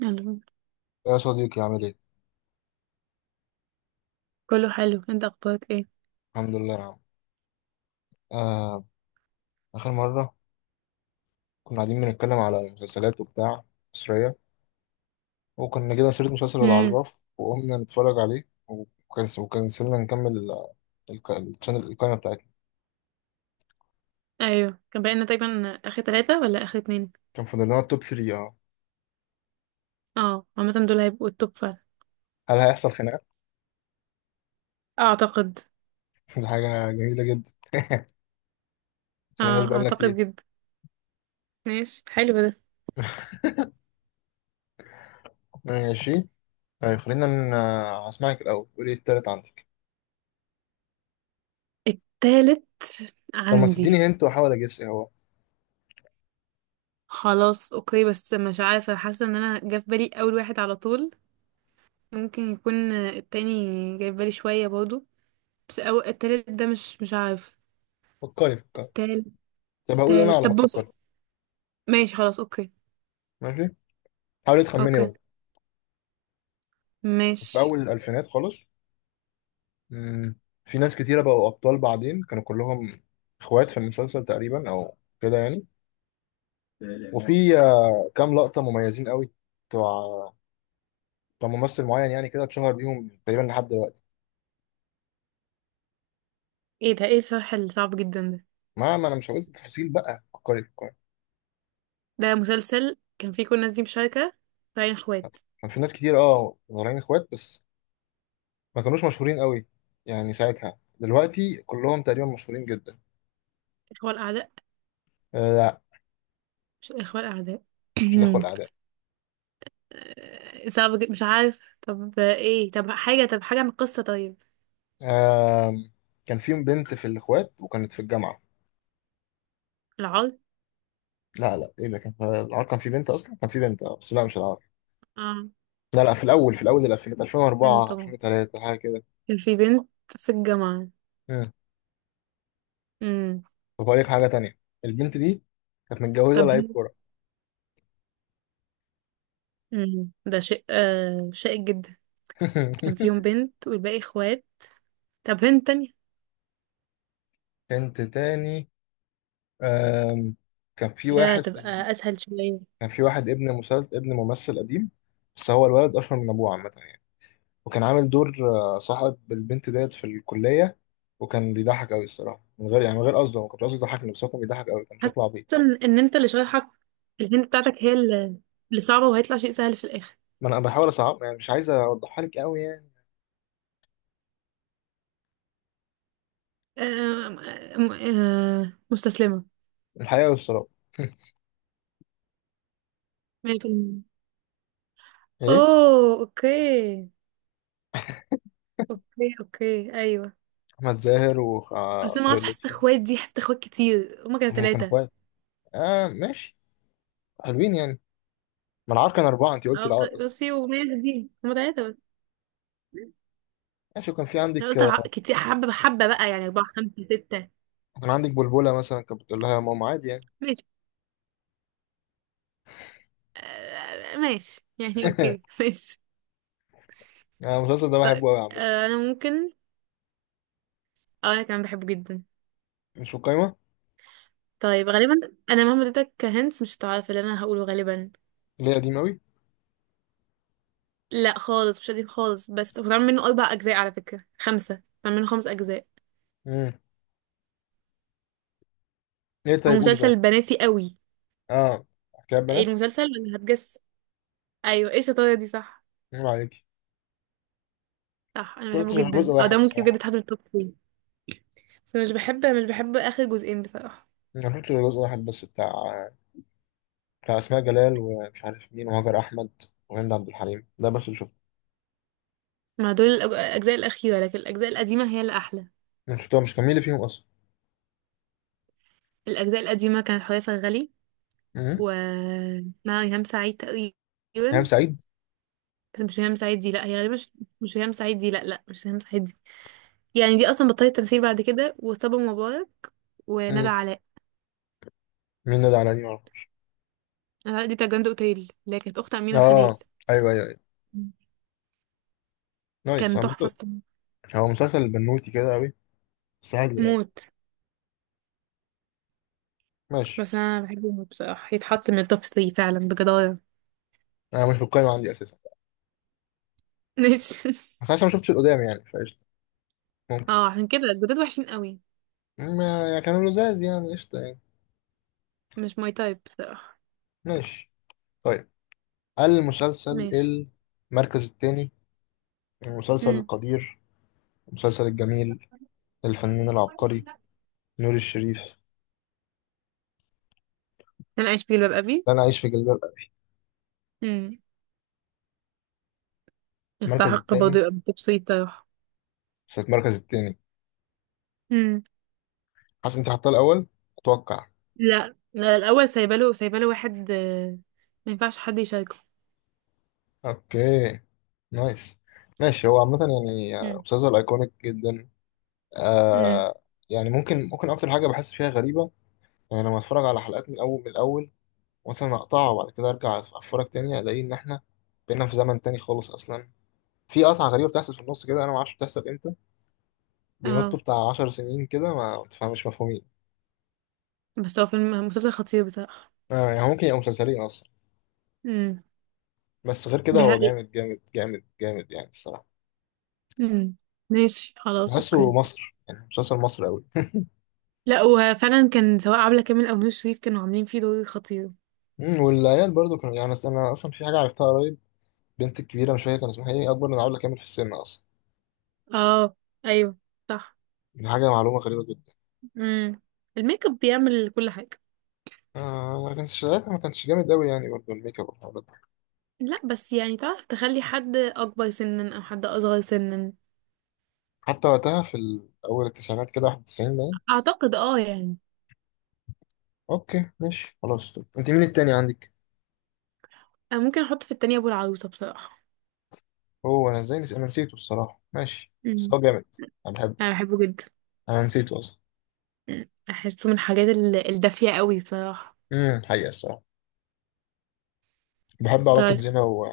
يلا، يا صديقي عامل ايه؟ كله حلو. انت اخبارك ايه؟ الحمد لله يا عم. آه، آخر مرة كنا قاعدين بنتكلم على المسلسلات وبتاع مصرية، وكنا جبنا سيرة مسلسل امم العراف وقمنا نتفرج عليه، وكنسلنا نكمل الشانل القائمة بتاعتنا. ايوه كان بقينا تقريبا اخر ثلاثة ولا اخر اتنين. كان فاضل لنا التوب 3. اه اه عامة دول هيبقوا التوب فعلا. هل هيحصل خناقة؟ اعتقد. دي حاجة جميلة جدا. خليناش اه بقالنا اعتقد كتير. جدا. ماشي حلو ده. ماشي. طيب، خلينا هسمعك الأول، قولي إيه التالت عندك، التالت لما عندي. تديني هنت وأحاول أجس إيه هو. خلاص اوكي، بس مش عارفة، حاسة ان انا جه في بالي اول واحد على طول. ممكن يكون التاني جاي في بالي شوية برضه، بس أو التالت ده مش عارف. فكري فكري. تالت. طب هقول أنا تالت على ما طب بص. تفكري. ماشي خلاص اوكي. ماشي، حاولي تخمني اوكي برضه. في ماشي. أول الألفينات خالص. مم. في ناس كتيرة بقوا أبطال بعدين، كانوا كلهم إخوات في المسلسل تقريبا، أو كده يعني. وفي كام لقطة مميزين قوي بتوع بتوع ممثل معين يعني، كده اتشهر بيهم تقريبا لحد دلوقتي. ايه ده، ايه الشرح الصعب جدا ده؟ ما أنا مش هقول تفاصيل بقى، فكري فكري. ده مسلسل كان فيه كل الناس دي مشاركة، طالعين اخوات. كان في ناس كتير أه طالعين إخوات، بس ما كانوش مشهورين قوي يعني ساعتها، دلوقتي كلهم تقريبا مشهورين جدا. اخوة الأعداء. آه لا، مش اخوة الأعداء. مش الإخوة الأعداء. صعب جدا مش عارف. طب ايه؟ طب حاجة، طب حاجة عن القصة طيب. آه، كان فيهم بنت في الإخوات وكانت في الجامعة. العار. لا لا، ايه ده، كان العار كان في بنت اصلا، كان في بنت بس لا، مش العار. اه لا لا، في الاول الالفينات، بنت 2004 طبعا. 2003، حاجه كده. كان في بنت في الجامعة. مم. امم طب هقول لك حاجه تانية، البنت دي كانت متجوزه طب. لعيب كوره. ده شيء شائك جدا. كان فيهم بنت والباقي اخوات. طب هنت تانية. بنت تاني. آم، كان في حاجة واحد تبقى أسهل شوية. كان في واحد ابن مسلسل، ابن ممثل قديم، بس هو الولد اشهر من ابوه عامه يعني. وكان عامل دور صاحب البنت ديت في الكليه، وكان بيضحك قوي الصراحه، من غير يعني، من غير قصده، ما كنتش قصدي يضحكني، بس هو كان بيضحك قوي، كان حاسة شكله عبيط. إن أنت اللي شايحك، الهنت بتاعتك هي اللي صعبة، وهيطلع شيء سهل في الآخر. ما انا بحاول اصعب يعني، مش عايز اوضحها لك قوي يعني. آم، آم، آه، مستسلمة. الحقيقة والسراب. 100%. ايه. اوه اوكي. اوكي اوكي ايوه. احمد زاهر بس انا ما وطارق اعرفش، حاسه لطفي. اخوات دي، حاسه اخوات كتير. هما كانوا هم كانوا ثلاثة. اخوات. اه ماشي، حلوين يعني. ما العار كان اربعة، انت قلتي اه العار اصلا. بس في ومية دي هما ثلاثة بس. ماشي، وكان في انا عندك قلت آه، كتير حبة بحبة بقى يعني اربعة خمسة ستة. كان عندك بلبلة مثلا، كانت بتقول لها يا ماما عادي يعني. ماشي. ماشي يعني اوكي. ماشي. انا المسلسل ده طيب بحبه قوي عامة. انا ممكن. اه انا كمان بحبه جدا. مش في القايمة. طيب غالبا انا مهما اديتك هنت مش هتعرف اللي انا هقوله غالبا. ليه، قديم قوي؟ لا خالص مش قديم خالص، بس اتعمل منه اربع اجزاء، على فكره خمسه، اتعمل منه خمس اجزاء. امم. ليه هو طيب، قولي طيب. مسلسل بناتي قوي. اه، حكاية ايه بنات. المسلسل ولا هتجس؟ ايوه، ايه الشطاره دي؟ صح. نعم عليكي. صح انا شفتش بحبه غير جزء جدا، او ده واحد ممكن بجد بصراحة. يتحط من التوب 3. بس أنا مش بحب اخر جزئين بصراحه. ما شفتش غير جزء واحد بس، بتاع اسماء جلال ومش عارف مين، وهاجر احمد، وهند عبد الحليم، ده بس اللي شفته. مع دول الاجزاء الاخيره، لكن الاجزاء القديمه هي اللي احلى. مش كان مين اللي فيهم الاجزاء القديمه كانت حوريه فرغلي اصلا؟ و مع ريهام سعيد تقريبا. هام سعيد. بس مش ريهام سعيد دي، لا هي غالبا مش. مش ريهام سعيد دي، لا لا مش ريهام سعيد دي. يعني دي اصلا بطلت تمثيل بعد كده. وصبا مبارك وندى مم. علاء. مين نادي على دي؟ معرفش. ندى علاء دي بتاعت جراند اوتيل، اللي هي كانت اخت امينه خليل. اه ايوه ايوه ايوه، مم. نايس كان عم. تحفه الصراحة. هو مسلسل بنوتي كده قوي، بس حلو يعني. موت. ماشي. بس انا بحبه موت بصراحه، يتحط من التوب 3 فعلا بجداره. انا مش في القايمه عندي اساسا. ماشي. بس انا لسه ما شفتش القدام يعني، فقشطه ممكن. اه عشان كده الجداد وحشين قوي. ما يعني كانوا لزاز يعني، قشطه يعني. مش ماي تايب بصراحه. ماشي. طيب، المسلسل، ماشي. المركز الثاني، المسلسل امم القدير، المسلسل الجميل، الفنان العبقري نور الشريف. انا عايش في جلباب ابي. لا، انا عايش في جلباب ابي. امم المركز يستحق برضه الثاني. يبقى من التوب 3 بصراحه. بس المركز الثاني. امم حاسس انت حاطاه الاول، اتوقع. لا لا، الاول سايباله، سايباله واحد ما ينفعش حد يشاركه. اوكي، نايس. ماشي، هو عامة يعني امم مسلسل ايكونيك جدا. امم آه. يعني ممكن اكتر حاجة بحس فيها غريبة، يعني لما اتفرج على حلقات من الاول، مثلا اقطعها وبعد كده ارجع اتفرج تاني، الاقي ان احنا بقينا في زمن تاني خالص اصلا. في قطعة غريبة بتحصل في النص كده، انا ما اعرفش بتحصل امتى. بينطوا اه بتاع 10 سنين كده، ما تفهمش، مفهومين. بس هو فيلم مسلسل خطير بصراحه. آه يعني ممكن يبقى مسلسلين اصلا. امم بس غير كده دي هو حقيقة. جامد جامد جامد جامد يعني الصراحة. امم ماشي خلاص بحسه اوكي. مصر يعني، مسلسل مصر قوي. لا وفعلا كان سواء عبلة كامل او نور شريف كانوا عاملين فيه دور خطير. والعيال برضو كانوا يعني، أنا أصلا في حاجة عرفتها قريب. البنت الكبيرة، مش فاكر كان اسمها ايه، أكبر من علا كامل في السن أصلا. اه ايوه صح. دي حاجة معلومة غريبة جدا. امم الميك اب بيعمل كل حاجة. آه، ما كانش ساعتها ما كانش جامد أوي يعني برضه، الميك اب والحوارات دي. لا بس يعني تعرف تخلي حد اكبر سنا او حد اصغر سنا. حتى وقتها، في أول التسعينات كده، 91 باين. اعتقد اه يعني. أوكي ماشي خلاص. طب، أنت مين التاني عندك؟ أنا ممكن احط في التانية ابو العروسة بصراحة. هو أنا أنا نسيته الصراحة، ماشي بس امم هو جامد. أنا بحبه. انا بحبه جدا. أنا نسيته أصلا. مم. احسه من الحاجات الدافية قوي بصراحة. امم، حقيقة الصراحة. بحب علاقة طيب. زينة و...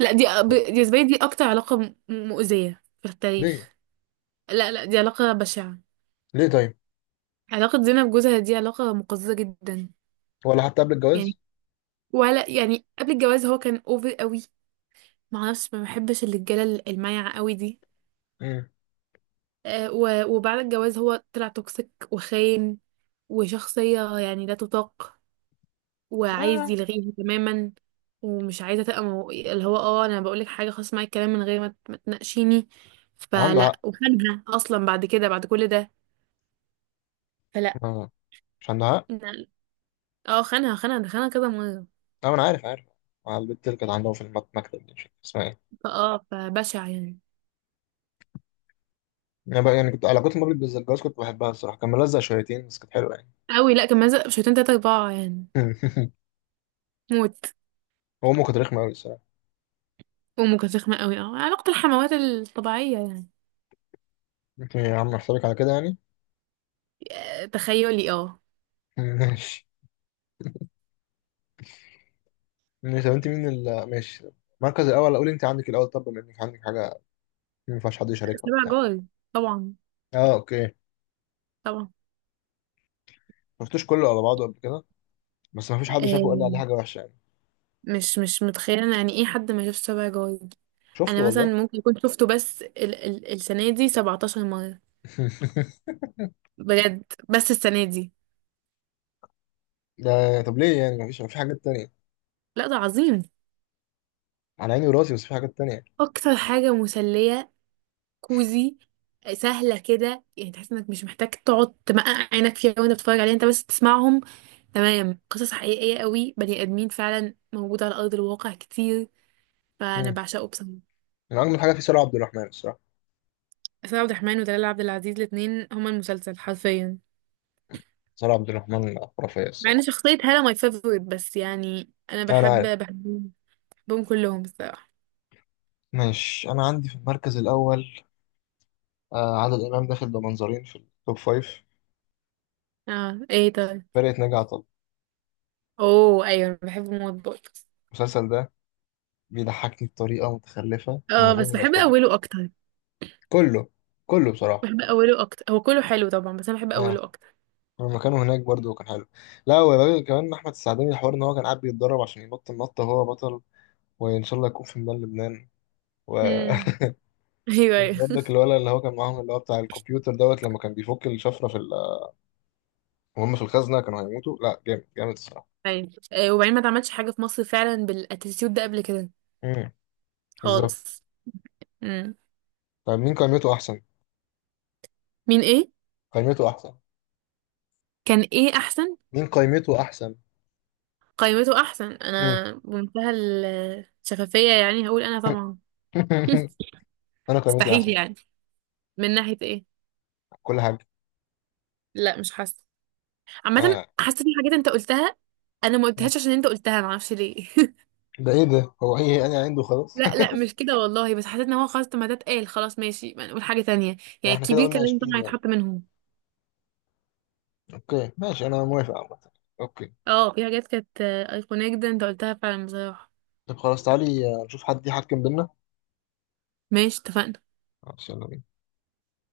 لا دي بالنسبة لي دي اكتر علاقة مؤذية في ليه؟ التاريخ. لا لا دي علاقة بشعة. ليه طيب؟ علاقة زينب بجوزها دي علاقة مقززة جدا. ولا حتى قبل يعني الجواز؟ ولا يعني قبل الجواز هو كان اوفر قوي. معرفش، ما بحبش الرجالة المايعة قوي دي. امم. وبعد الجواز هو طلع توكسيك وخاين، وشخصية يعني لا تطاق، وعايز آه. يلغيها تماما، ومش عايزة تبقى اللي هو اه انا بقولك حاجة خلاص معايا، الكلام من غير ما تناقشيني. عنده فلا، حق. وخانها اصلا بعد كده، بعد كل ده. فلا. آه. مش عنده حق؟ لا. اه خانها خانها خانها كذا مرة. أه، أنا عارف عارف. مع البنت اللي كانت عندهم في المكتب دي، مش عارف اسمها إيه. فاه فبشع يعني. انا بقى يعني كنت علاقتي بمبلك بالزجاج، كنت بحبها الصراحه، كان ملزق شويتين بس كانت حلوه يعني. قوي. لا كان مازق بشويتين تلاتة أربعة يعني. موت. هو امه كانت رخمه قوي الصراحه. أمه كانت رخمة قوي. اه علاقة الحموات الطبيعية يعني. انت يا عم احسبك على كده يعني. تخيلي اه. ماشي. ماشي، طب انت مين ماشي. المركز الاول، اقول انت عندك الاول طب، بما انك عندك حاجه ما ينفعش حد يشاركها سبع وبتاع. جار. طبعا. اه اوكي. طبعا. ما شفتوش كله على بعضه قبل كده، بس ما فيش حد آه، شافه وقال لي عليه حاجه وحشه يعني. مش متخيلة أنا يعني ايه حد ما شافش سبع جار. شفته أنا مثلا والله. ممكن أكون شفته بس ال ال السنة دي 17 مرة. بجد. بس السنة دي. ده طب ليه يعني، ما فيش في حاجات تانية؟ لا ده عظيم. على عيني وراسي، بس في حاجات تانية يعني. أكتر حاجة مسلية، كوزي، سهلة كده. يعني تحس انك مش محتاج تقعد تمقع عينك فيها وانت بتتفرج عليها، انت بس تسمعهم. تمام. قصص حقيقية قوي، بني آدمين فعلا موجودة على أرض الواقع كتير. فأنا مم. بعشقه بصراحة. من اجمل حاجه في سارة عبد الرحمن الصراحه. آسر عبد الرحمن ودلال عبد العزيز، الاتنين هما المسلسل حرفيا. سارة عبد الرحمن خرافيه مع ان الصراحه. شخصية هالة ماي فيفورت، بس يعني أنا انا، بحبهم. بحبهم كلهم الصراحة. ماشي. أنا عندي في المركز الأول آه عادل إمام، داخل بمنظرين في التوب فايف. اه ايه طيب. فرقة ناجي عطا الله. اوه ايوه أنا بحب موت برضه. المسلسل ده بيضحكني بطريقة متخلفة من اه غير بس ما بحب يصدق. أوله أكتر. كله، كله بصراحة. بحب أوله أكتر، هو كله حلو طبعا بس أنا بحب آه. أوله لما كانوا هناك برضه كان حلو. لا، وبعدين كمان أحمد السعداني، الحوار إن هو كان قاعد بيتدرب عشان ينط النطة هو بطل، وإن شاء الله يكون في ميدان لبنان، و أكتر. ايوه ايوه. برضك الولد اللي هو كان معاهم، اللي هو بتاع الكمبيوتر دوت، لما كان بيفك الشفرة في وهم في الخزنة، كانوا هيموتوا. لا جامد جامد الصراحة. أيوة. وبعدين ما اتعملش حاجه في مصر فعلا بالاتيتيود ده قبل كده امم. بالظبط. خالص. امم طب مين قائمته أحسن؟ مين ايه؟ قائمته أحسن، كان ايه احسن؟ مين قيمته احسن. قائمته احسن. مم. انا بمنتهى الشفافيه يعني هقول انا طبعا. انا قيمتي مستحيل احسن. يعني. من ناحيه ايه؟ كل حاجه. لا مش حاسه. عامه. آه. حاسه في حاجات انت قلتها، انا ما قلتهاش عشان انت قلتها، ما اعرفش ليه. ده ايه ده، هو ايه انا عنده خلاص. لا لا مش كده والله، بس حسيت ان هو خلاص طب ما ده اتقال خلاص ماشي ما نقول حاجه تانية. لا يعني احنا كده الكبير قلنا كان لازم 20 طبعا يعني. يتحط منهم. اوكي ماشي، انا موافق عامه. اوكي. اه في حاجات كانت ايقونيه جدا انت قلتها فعلا بصراحه. طب خلاص، تعالي نشوف حد يحكم بينا. ماشي اتفقنا. خلاص، يلا بينا.